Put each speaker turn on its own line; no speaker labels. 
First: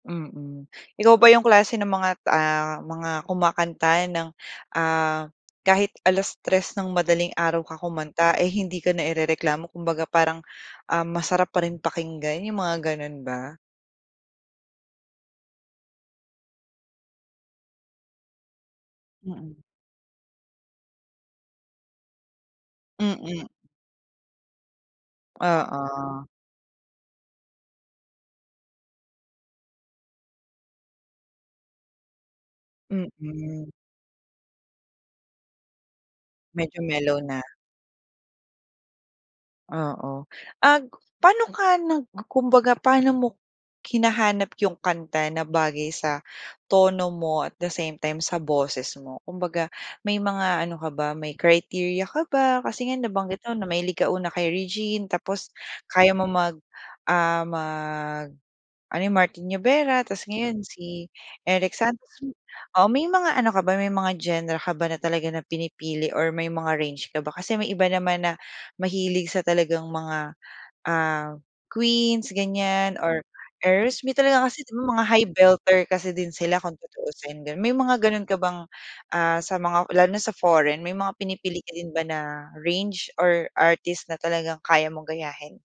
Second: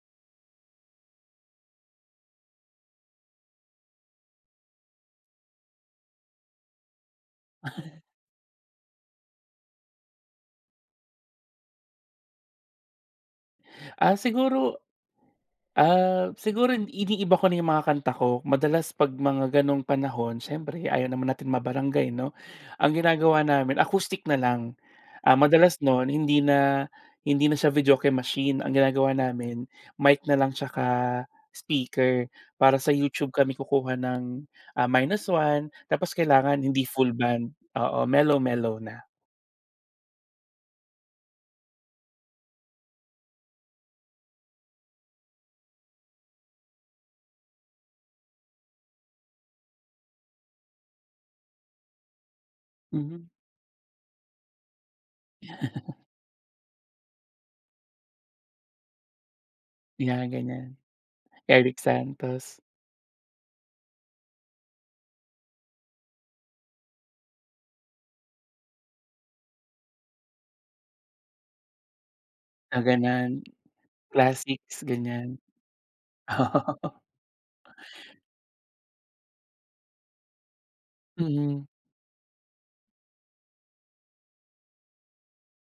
Mm, ikaw ba 'yung klase ng mga t ah, mga kumakanta ng, ah, kahit 3:00 ng madaling araw ka kumanta ay hindi ka nairereklamo kumbaga parang, ah, masarap pa rin pakinggan, 'yung mga gano'n ba?
Ah, siguro ah, siguro iniiba ko na 'yung mga kanta ko madalas kapag mga
Mm.
ganong panahon siyempre ayaw naman natin ma-barangay 'no? Ang ginagawa
Mm.
namin acoustic na lang, ah, madalas no'n
Oo.
hindi na hindi na siya videoke machine, ang ginagawa namin mic na lang at saka speaker para sa YouTube kami
Mm.
kukuha ng, ah, -1 tapos kailangan
Medyo
hindi full
mellow na.
band, oo mellow-mellow na.
Oo, ag paano ka nag kumbaga paano mo hinahanap 'yung kanta na bagay sa tono mo at the same time sa boses mo, kumbaga may mga ano ka ba may criteria ka ba, kasi nga
Hmm.
nabanggit mo na mahilig ka una kay Regine tapos kaya mo mag, ah, mag, ano Martin Nievera tapos
'Yan,
ngayon
ganiyan.
si Eric
Eric
Santos.
Santos.
Oo, may mga ano ka ba, may mga genre ka ba na talaga na pinipili or may mga range ka ba kasi may iba naman na mahilig sa talagang mga, ah, Queens
Ah,
ganiyan or
ganon.
Heirs may talaga kasi
Classics,
mga high
ganiyan.
belter kasi din sila kung
Oo.
tutuusin gano'n, may mga gano'n ka bang, ah, sa mga lalo na sa foreign may mga pinipili
Mm.
ka din ba na range or artist na talagang kaya mong gayahin?